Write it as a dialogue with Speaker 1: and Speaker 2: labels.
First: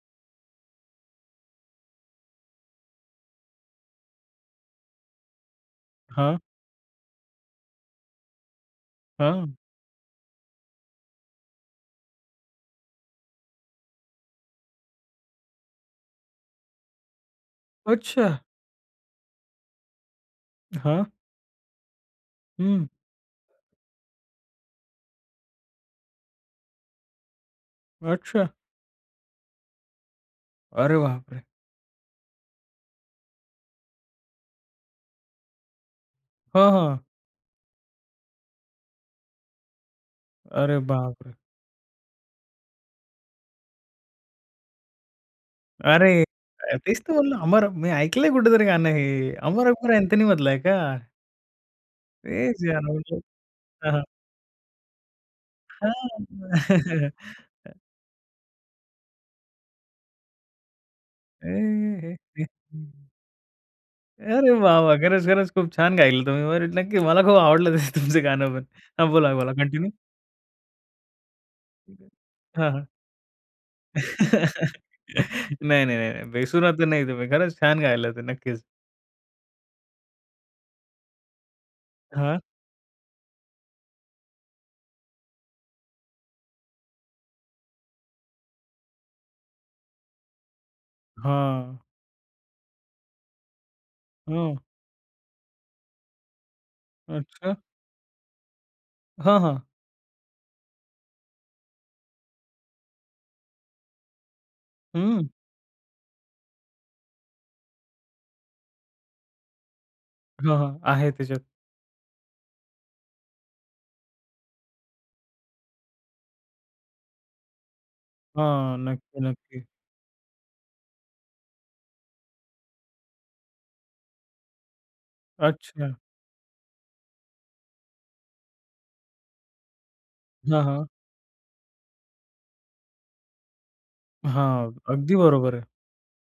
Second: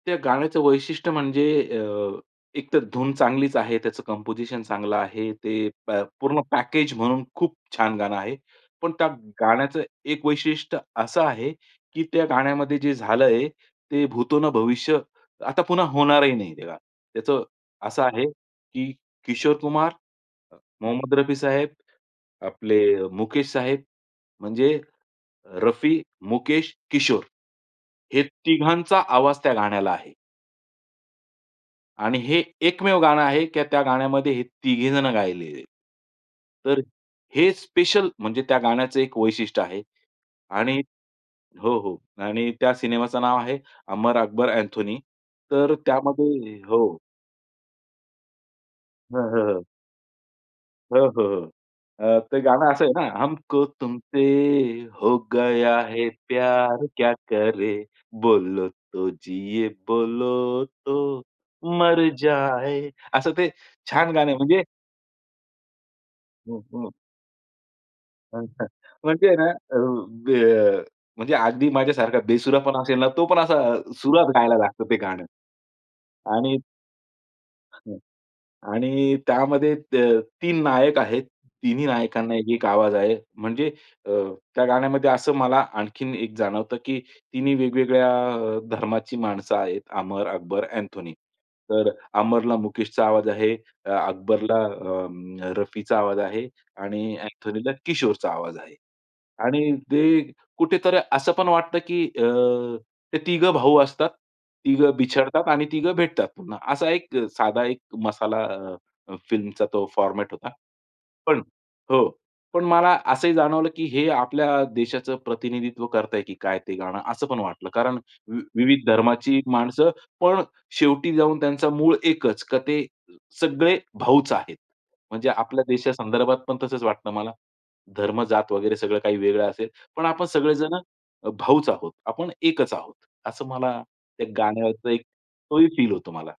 Speaker 1: त्या गाण्याचं वैशिष्ट्य म्हणजे अ, एकतर धुन चांगलीच आहे, त्याचं कंपोझिशन चांगलं आहे, ते प पूर्ण
Speaker 2: हां.
Speaker 1: पॅकेज म्हणून खूप छान गाणं आहे. पण त्या
Speaker 2: हां.
Speaker 1: गाण्याचं एक वैशिष्ट्य असं आहे, की त्या गाण्यामध्ये जे झालंय ते भूतो न भविष्य आता पुन्हा होणारही नाही हे गाणं. त्याचं असं आहे
Speaker 2: अच्छा!
Speaker 1: की किशोर कुमार, अ,
Speaker 2: हां.
Speaker 1: मोहम्मद रफी साहेब, आपले
Speaker 2: हं.
Speaker 1: अ, मुकेश साहेब म्हणजे रफी, मुकेश, किशोर. हे
Speaker 2: अच्छा.
Speaker 1: 3घांचा आवाज त्या गाण्याला आहे.
Speaker 2: अरे बापरे!
Speaker 1: आणि हे एकमेव गाणं आहे की त्या गाण्यामध्ये हे 3घे जण गायलेले आहेत.
Speaker 2: हां,
Speaker 1: तर अ,
Speaker 2: हां.
Speaker 1: हे स्पेशल म्हणजे त्या गाण्याचं एक वैशिष्ट्य आहे.
Speaker 2: अरे
Speaker 1: आणि
Speaker 2: बापरे!
Speaker 1: हो, हो. आणि त्या सिनेमाचं नाव आहे, अमर अकबर अँथोनी. तर अ,
Speaker 2: अरे,
Speaker 1: त्यामध्ये
Speaker 2: अ,
Speaker 1: हो.
Speaker 2: तेच तर म्हणलं, अमर मी ऐकलंय कुठेतरी गाणं
Speaker 1: हां,
Speaker 2: हे
Speaker 1: हां, हां.
Speaker 2: अमर अकबर अँथनी मधलं आहे का?
Speaker 1: हो, हो, हो. अ, ते
Speaker 2: तेच
Speaker 1: गाणं असं आहे
Speaker 2: गाणं
Speaker 1: ना,
Speaker 2: [unintelligible]
Speaker 1: हमको
Speaker 2: हां, हां.
Speaker 1: तुमसे हो गया है
Speaker 2: हां.
Speaker 1: प्यार क्या करे? बोलो तो जिए, बोलो तो
Speaker 2: ए,
Speaker 1: मर
Speaker 2: हे, हे, हे.
Speaker 1: जाये, असं ते छान गाणं आहे
Speaker 2: अरे
Speaker 1: म्हणजे
Speaker 2: वाह वाह! खरंच-खरंच खूप छान गायलं
Speaker 1: हं,
Speaker 2: तुम्ही. [unintelligible]
Speaker 1: हं.
Speaker 2: नक्की मला खूप आवडलं तुम तुमचं गाणं, पण
Speaker 1: अच्छा.
Speaker 2: हां,
Speaker 1: म्हणजे ना
Speaker 2: बोला-बोला
Speaker 1: अ,
Speaker 2: कंटिन्यू.
Speaker 1: अ, म्हणजे अगदी माझ्यासारखा बेसुरा
Speaker 2: हां
Speaker 1: पण
Speaker 2: हां.
Speaker 1: असेल ना, तो पण असा अ, सुरात गायला लागतं ते गाणं.
Speaker 2: नाही, नाही, नाही, नाही,
Speaker 1: आणि
Speaker 2: बेसुरा तर नाही तुम्ही. खरंच छान
Speaker 1: हां.
Speaker 2: गायला ते. नक्कीच.
Speaker 1: आणि त्यामध्ये त अ, 3 नायक आहेत. 3न्ही नायकांना
Speaker 2: हां.
Speaker 1: 1-1 आवाज आहे. म्हणजे अ, त्या गाण्यामध्ये असं मला आणखीन एक जाणवतं की 3न्ही वेगवेगळ्या अ, धर्माची माणसं आहेत. अमर, अकबर अँथोनी.
Speaker 2: हां.
Speaker 1: तर अ, अमरला मुकेशचा आवाज आहे. अ,
Speaker 2: हं.
Speaker 1: अकबरला अ, रफीचा आवाज आहे आणि
Speaker 2: अच्छा.
Speaker 1: अँथोनीला किशोरचा आवाज आहे.
Speaker 2: हां, हां.
Speaker 1: आणि ते कुठेतरी असं पण वाटतं की अ, ते 3घं भाऊ असतात. 3घं
Speaker 2: हं.
Speaker 1: बिछडतात आणि 3घं भेटतात पुन्हा, असा एक साधा एक मसाला अ, अ, फिल्मचा तो फॉर्मॅट होता.
Speaker 2: हां, हां, आहे
Speaker 1: पण
Speaker 2: त्याच्यात.
Speaker 1: हो. पण मला असंही जाणवलं की हे आपल्या देशाचं प्रतिनिधित्व करत आहे की काय ते गाणं, असं पण वाटलं, कारण विव
Speaker 2: हां,
Speaker 1: विविध धर्माची
Speaker 2: नक्की-नक्की.
Speaker 1: माणसं पण शेवटी जाऊन त्यांचा मूळ एकच का ते सगळे भाऊच आहेत. म्हणजे आपल्या
Speaker 2: अच्छा.
Speaker 1: देशासंदर्भात पण तसंच वाटतं मला. धर्म, जात वगैरे सगळं काही वेगळं असेल. पण आपण सगळे
Speaker 2: हां,
Speaker 1: जण
Speaker 2: हां.
Speaker 1: अ, भाऊच आहोत. आपण एकच आहोत. असं मला त्या
Speaker 2: हां,
Speaker 1: गाण्यावरचा एक
Speaker 2: अगदी बरोबर
Speaker 1: तो
Speaker 2: आहे.
Speaker 1: ही फील होतो मला.